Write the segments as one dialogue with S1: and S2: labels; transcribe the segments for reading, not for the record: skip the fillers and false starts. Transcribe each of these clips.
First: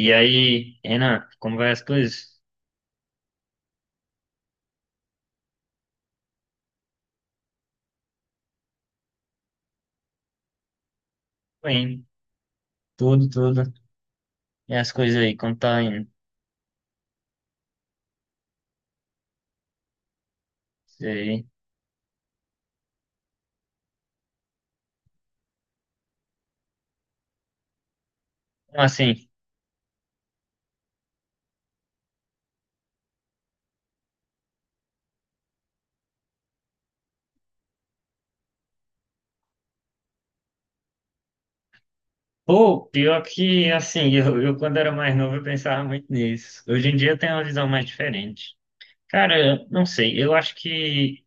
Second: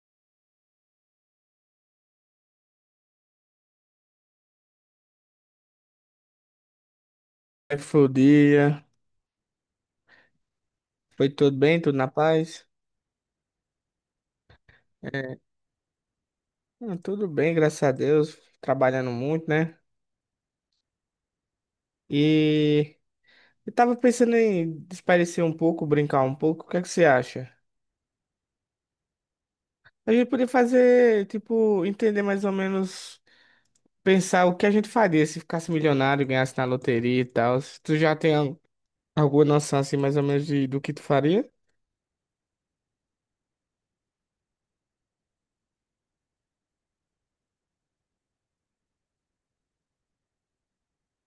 S1: E aí, Renan, como vai as coisas?
S2: Como é que foi o dia? Foi tudo bem? Tudo
S1: Bem,
S2: na paz?
S1: tudo, tudo. E as coisas aí,
S2: É,
S1: como tá indo?
S2: tudo bem, graças a Deus. Trabalhando muito, né?
S1: Sei.
S2: E eu tava pensando em desaparecer um pouco, brincar um pouco. O que é que você acha?
S1: Assim,
S2: A gente podia fazer, tipo, entender mais ou menos, pensar o que a gente faria se ficasse milionário, ganhasse na loteria e tal. Tu já tem alguma noção, assim, mais ou menos de, do que tu faria?
S1: pô, pior que, assim, eu quando era mais novo eu pensava muito nisso. Hoje em dia eu tenho uma visão mais diferente. Cara, eu não sei, eu acho que,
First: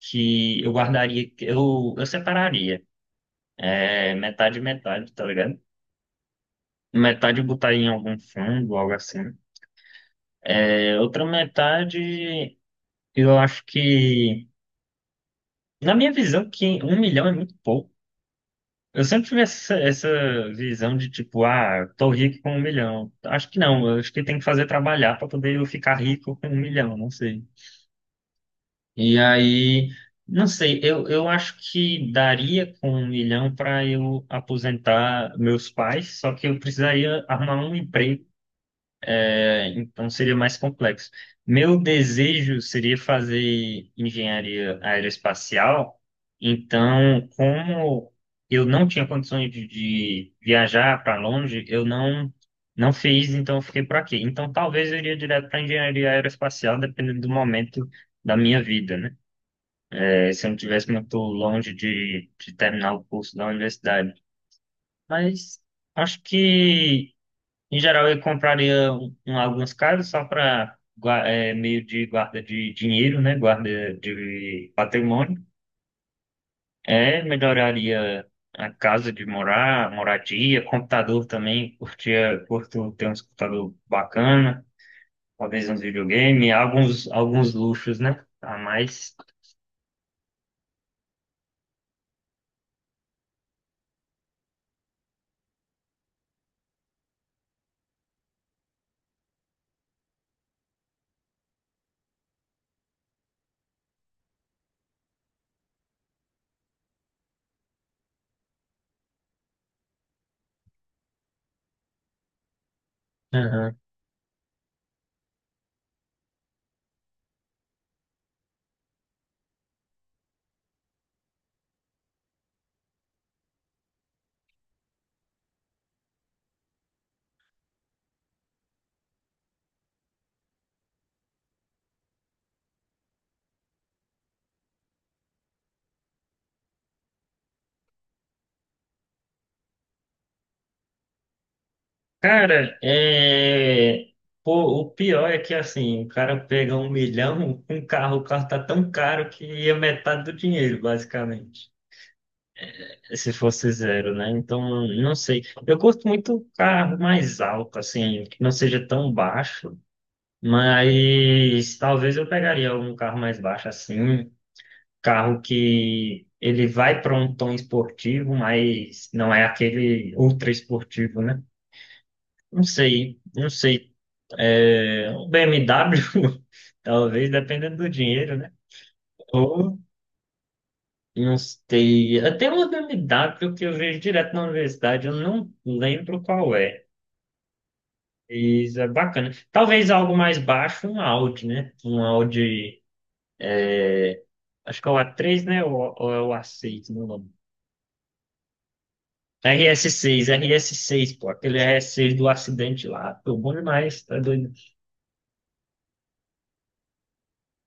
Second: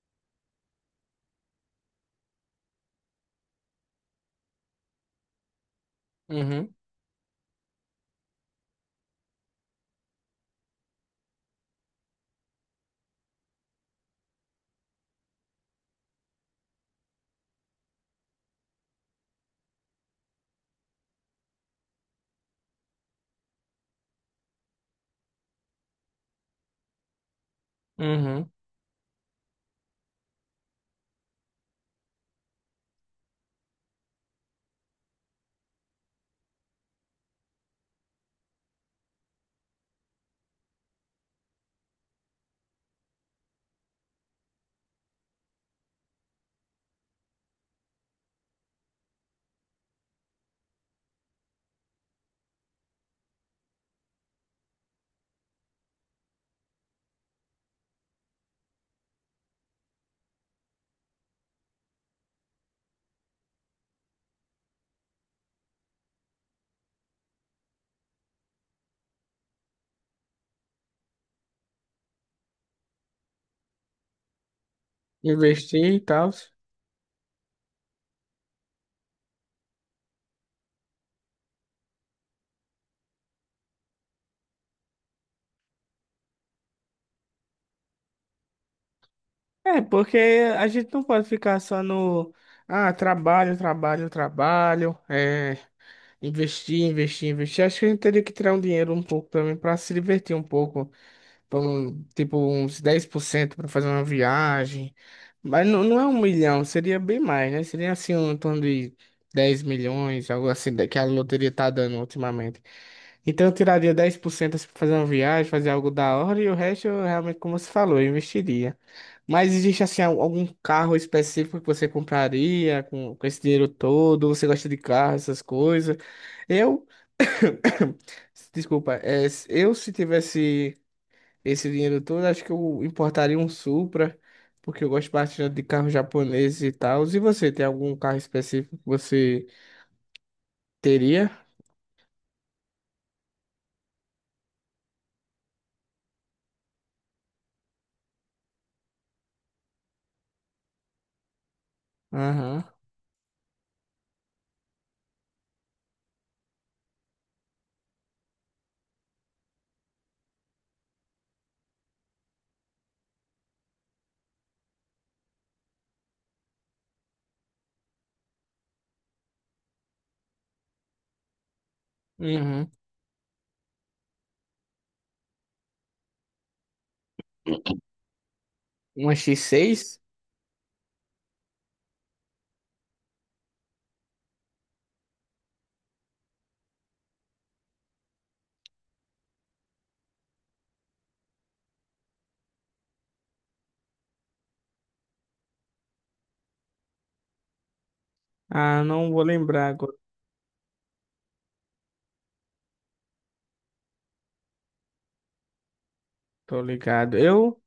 S1: que eu guardaria, eu separaria, metade e metade, tá ligado?
S2: Uhum,
S1: Metade eu botaria em algum fundo, algo assim. É, outra metade, eu acho que, na minha visão, que 1 milhão é muito pouco. Eu sempre tive essa visão de tipo, ah, tô rico com 1 milhão. Acho que não, eu acho que tem que fazer trabalhar para poder eu ficar rico com 1 milhão, não sei.
S2: uhum.
S1: E aí, não sei, eu acho que daria com 1 milhão para eu aposentar meus pais, só que eu precisaria arrumar um emprego então seria mais complexo. Meu desejo seria fazer engenharia aeroespacial, então, como eu não tinha condições de viajar para longe, eu não fiz, então eu fiquei por aqui. Então, talvez eu iria direto para engenharia aeroespacial, dependendo do momento da minha vida, né? É, se eu não tivesse muito longe de terminar o curso da universidade. Mas acho que em geral, eu compraria algumas casas só para meio de guarda de dinheiro, né? Guarda de patrimônio.
S2: Investir e tal?
S1: É, melhoraria a casa de morar, moradia, computador também. Curto ter um computador bacana, talvez uns videogame, alguns luxos, né? A mais.
S2: É, porque a gente não pode ficar só no. Ah, trabalho, trabalho, trabalho. É, investir, investir, investir. Acho que a gente teria que tirar um dinheiro um pouco também para se divertir um pouco. Tipo, uns 10% para fazer uma viagem. Mas não, não é 1 milhão, seria bem mais, né? Seria assim, um em torno de 10 milhões, algo assim, que a loteria tá dando ultimamente. Então eu tiraria 10% assim pra fazer uma viagem, fazer algo da hora, e o resto eu realmente, como você falou, eu investiria. Mas existe assim algum carro específico que você compraria com esse dinheiro todo? Você gosta de carro, essas coisas? Eu, desculpa, é, eu se tivesse esse dinheiro todo, acho que eu importaria um Supra, porque eu gosto bastante de carro japonês e tal. E você, tem algum carro específico que você teria?
S1: Cara. Pô, o pior é que assim, o cara pega 1 milhão, um carro, o carro tá tão caro que é metade do dinheiro, basicamente.
S2: Aham.
S1: Se fosse zero, né? Então, não sei. Eu gosto muito carro mais alto, assim, que não seja tão baixo, mas talvez eu pegaria um carro mais baixo, assim, um carro que ele vai para um tom esportivo, mas não é aquele ultra esportivo, né? Não
S2: Uhum.
S1: sei, não sei. É, um BMW, talvez, dependendo do dinheiro, né?
S2: Uma
S1: Ou,
S2: X6?
S1: não sei. Até uma BMW que eu vejo direto na universidade, eu não lembro qual é. Isso é bacana. Talvez algo mais baixo, um Audi, né? Um Audi, acho que é o A3, né? Ou é o A6, não lembro.
S2: Ah, não vou lembrar agora,
S1: RS6, RS6, pô, aquele RS6 do acidente lá, pô, bom demais, tá doido.
S2: tô ligado.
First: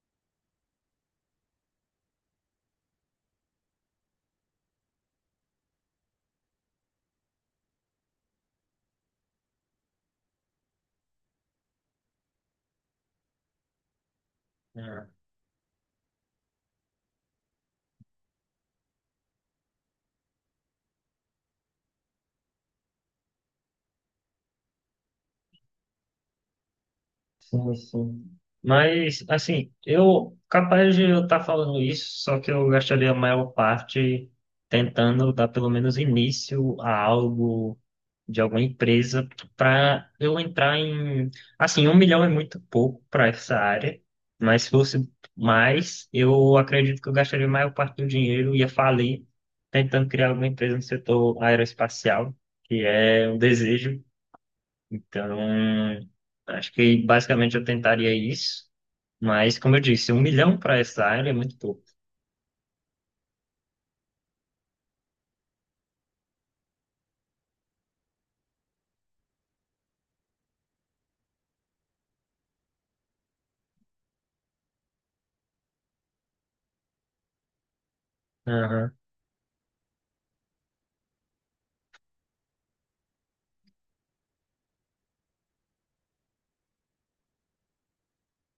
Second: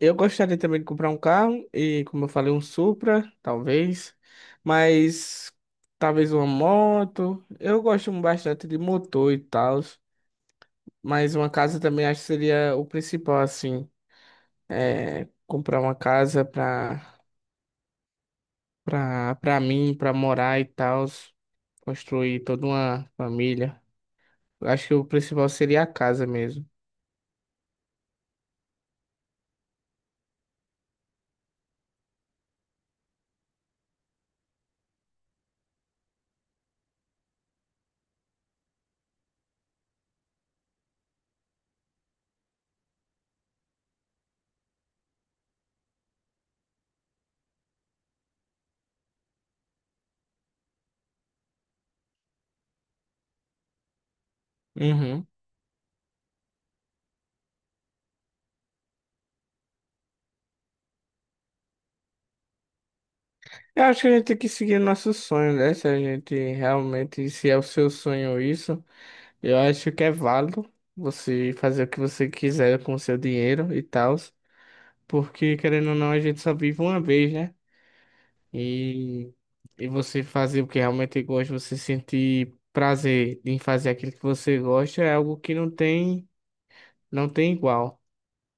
S2: Eu gostaria também de comprar um carro e, como eu falei, um Supra, talvez, mas talvez uma moto. Eu gosto bastante de motor e tal, mas uma casa também acho que seria o principal, assim,
S1: Ah,
S2: é comprar uma casa pra, pra, pra mim, pra morar e tal, construir toda uma família. Eu Acho que o principal seria a casa mesmo.
S1: sim, sim. Mas, assim, eu capaz de eu estar falando isso, só que eu gastaria a maior parte tentando dar pelo menos início a algo de alguma empresa para eu entrar em. Assim, 1 milhão é muito pouco para essa área, mas se fosse mais, eu acredito que eu gastaria a maior parte do dinheiro, ia falir tentando criar alguma empresa no setor aeroespacial, que é um desejo
S2: Uhum.
S1: então, acho que basicamente eu tentaria isso. Mas, como eu disse, 1 milhão para essa área é muito pouco.
S2: Eu acho que a gente tem que seguir nosso sonho, né? Se a gente realmente, se é o seu sonho isso, eu acho que é válido você fazer o que você quiser com o seu dinheiro e tal, porque querendo ou não, a gente só vive uma vez, né?
S1: Aham.
S2: E, e você fazer o que realmente gosta, você sentir prazer em fazer aquilo que você gosta, é algo que não tem, não tem igual.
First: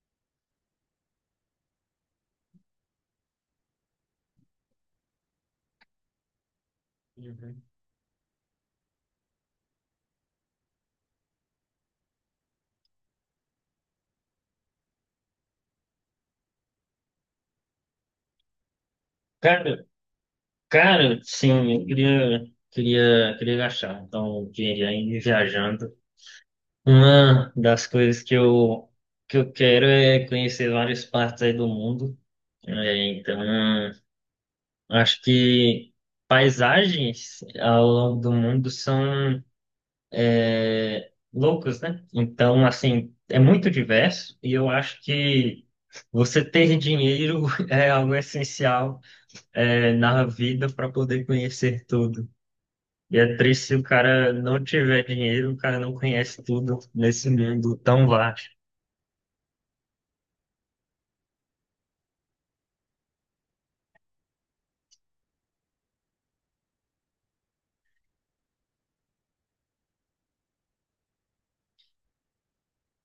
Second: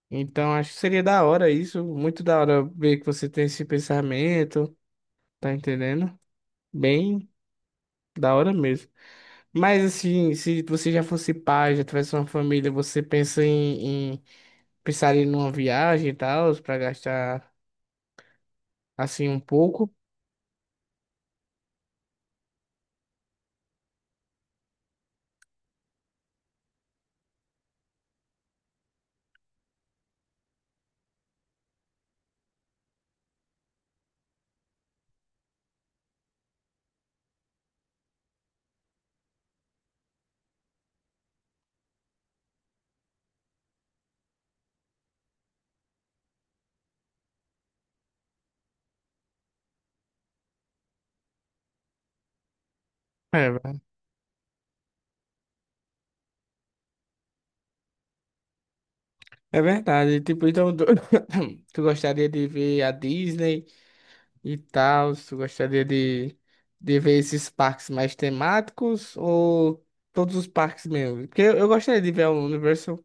S2: Então, acho que seria da hora isso, muito da hora ver que você tem esse pensamento, tá entendendo? Bem
S1: Uhum.
S2: da hora mesmo. Mas assim, se você já fosse pai, já tivesse uma família, você pensaria numa viagem e tal, pra gastar assim um
S1: Cara,
S2: pouco?
S1: cara, sim, eu queria gastar. Então, o dinheiro aí viajando. Uma das coisas que eu quero é conhecer várias partes aí do mundo. É, então, acho que paisagens ao longo do mundo são loucos, né? Então, assim, é muito diverso e eu acho que você ter dinheiro é algo essencial, é, na vida para poder conhecer tudo. E é
S2: É,
S1: triste se o cara não tiver dinheiro, o cara não conhece tudo nesse mundo tão vasto.
S2: é verdade. Tipo, então tu, tu gostaria de ver a Disney e tal, tu gostaria de ver esses parques mais temáticos ou todos os parques mesmo? Porque eu gostaria de ver a Universal.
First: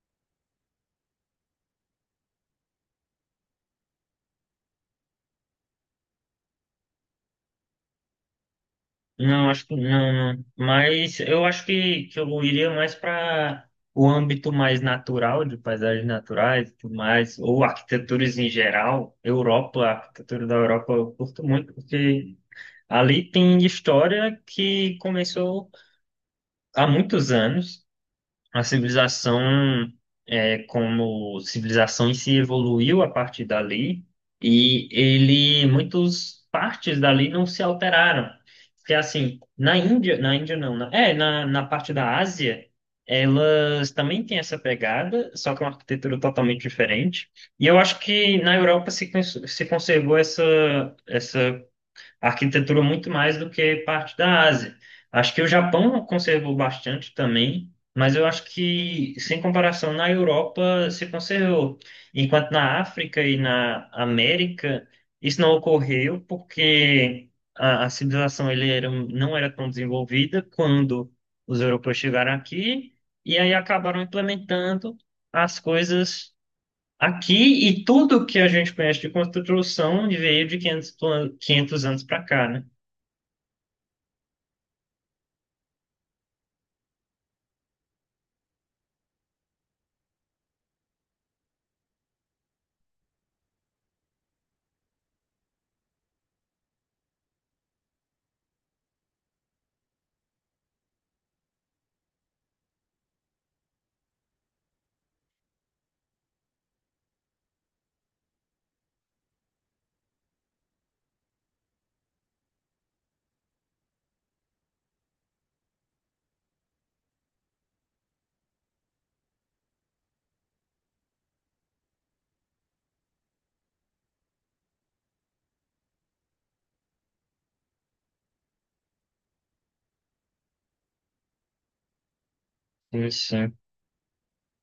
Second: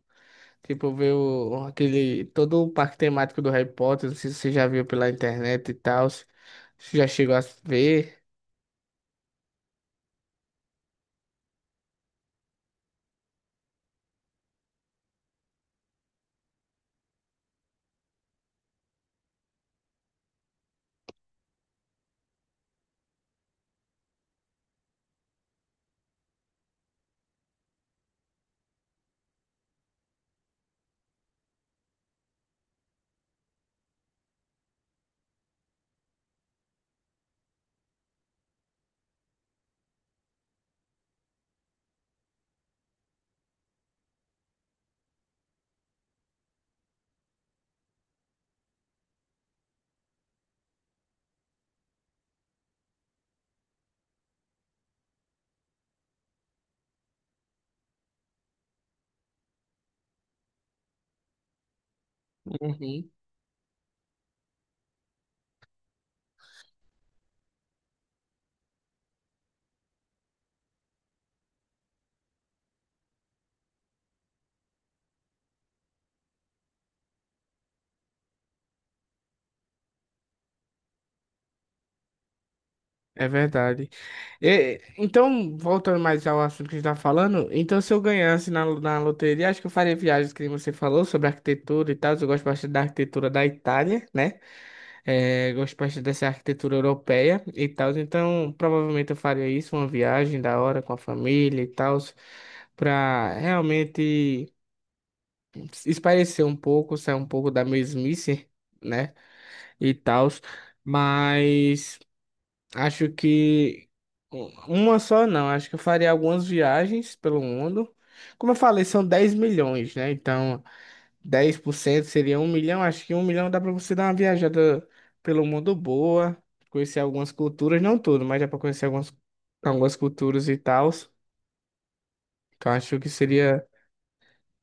S2: Tipo, ver o, aquele, todo o parque temático do Harry Potter, não sei se você já viu pela internet e tal, se já chegou a ver.
S1: Não, acho que não, não. Mas eu acho que eu iria mais para o âmbito mais natural, de paisagens naturais e tudo mais, ou arquiteturas em geral. Europa, a arquitetura da Europa eu curto muito, porque ali tem história que começou há muitos anos. A civilização, é, como civilização em si, evoluiu a partir dali e ele, muitas partes dali não se alteraram. Porque assim, na Índia não, na parte da Ásia, elas também têm essa pegada, só que é uma arquitetura totalmente diferente. E eu acho que na Europa se conservou essa, essa a arquitetura muito mais do que parte da Ásia. Acho que o Japão conservou bastante também, mas eu acho que, sem comparação, na Europa se conservou. Enquanto na
S2: Uhum.
S1: África e na América, isso não ocorreu porque a civilização ele era, não era tão desenvolvida quando os europeus chegaram aqui, e aí acabaram implementando as coisas aqui e tudo que a gente conhece de construção veio de 500 anos para cá, né?
S2: É verdade. Então, voltando mais ao assunto que a gente tá falando, então se eu ganhasse na, na loteria, acho que eu faria viagens que nem você falou sobre arquitetura e tal. Eu gosto bastante da arquitetura da Itália, né? É, gosto bastante dessa arquitetura europeia e tal. Então, provavelmente eu faria isso, uma viagem da hora com a família e tal, pra realmente. Espairecer um pouco, sair um pouco da mesmice, né? E tal, mas acho que uma só não, acho que eu faria algumas viagens pelo mundo. Como eu falei, são 10 milhões, né? Então, 10% seria 1 milhão. Acho que 1 milhão dá para você dar uma viajada pelo mundo boa, conhecer algumas culturas, não tudo, mas dá para conhecer algumas, algumas culturas e tal. Então, acho que
S1: Isso.
S2: seria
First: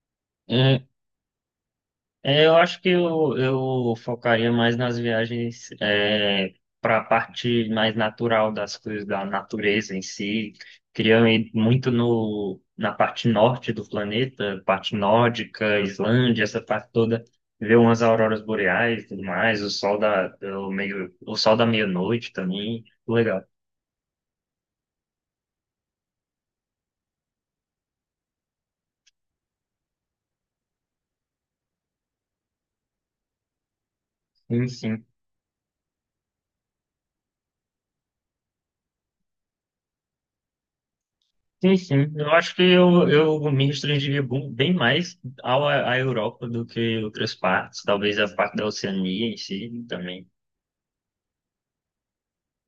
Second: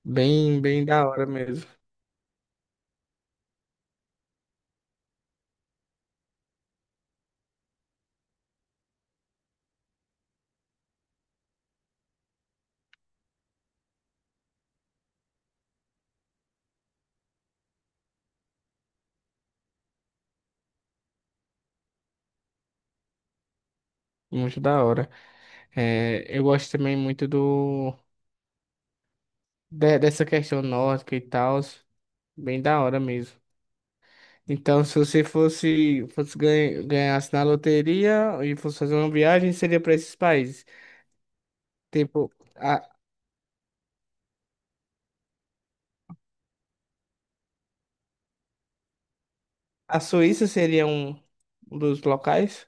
S2: bem,
S1: É,
S2: bem da hora mesmo.
S1: é, eu acho que eu focaria mais nas viagens para a parte mais natural das coisas, da natureza em si. Queria ir muito no, na parte norte do planeta, parte nórdica, Islândia, essa parte toda. Ver umas auroras boreais e tudo mais, o sol da meia-noite também. Legal.
S2: Muito da hora. É, eu gosto também muito do, dessa questão nórdica e tal, bem da hora mesmo.
S1: Sim,
S2: Então, se
S1: sim.
S2: você fosse ganhasse na loteria e fosse fazer uma viagem, seria para esses países.
S1: Sim, sim. Eu
S2: Tipo,
S1: acho que eu me restringiria bem mais à Europa do que outras partes. Talvez a parte da Oceania em si
S2: a
S1: também.
S2: Suíça seria um dos locais.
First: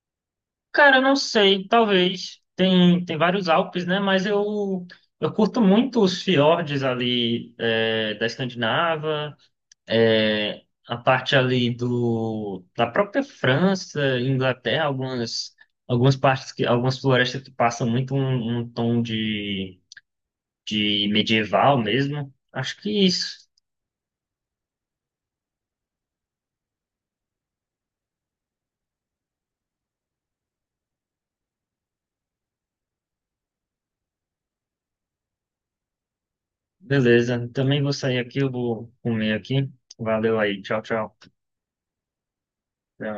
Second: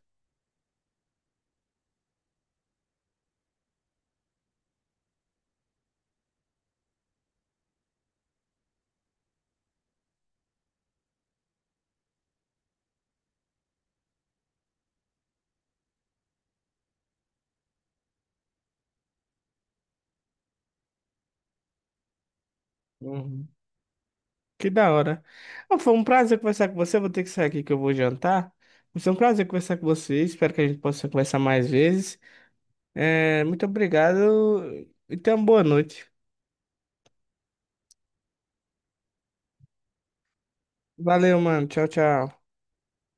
S1: Cara, eu não sei. Talvez. Tem vários Alpes, né? Mas eu curto muito os fiordes ali da Escandinava, é, a parte ali da própria França, Inglaterra, algumas florestas que passam muito um tom de medieval mesmo. Acho que isso.
S2: Uhum. Que da hora. Ah, foi um prazer conversar com você. Eu vou ter que sair aqui que eu vou jantar. Mas foi um prazer conversar com você. Espero que a gente possa conversar mais vezes. É, muito obrigado e tenha uma boa noite.
S1: Beleza. Também vou sair aqui, eu vou comer aqui. Valeu aí. Tchau, tchau.
S2: Valeu, mano. Tchau, tchau.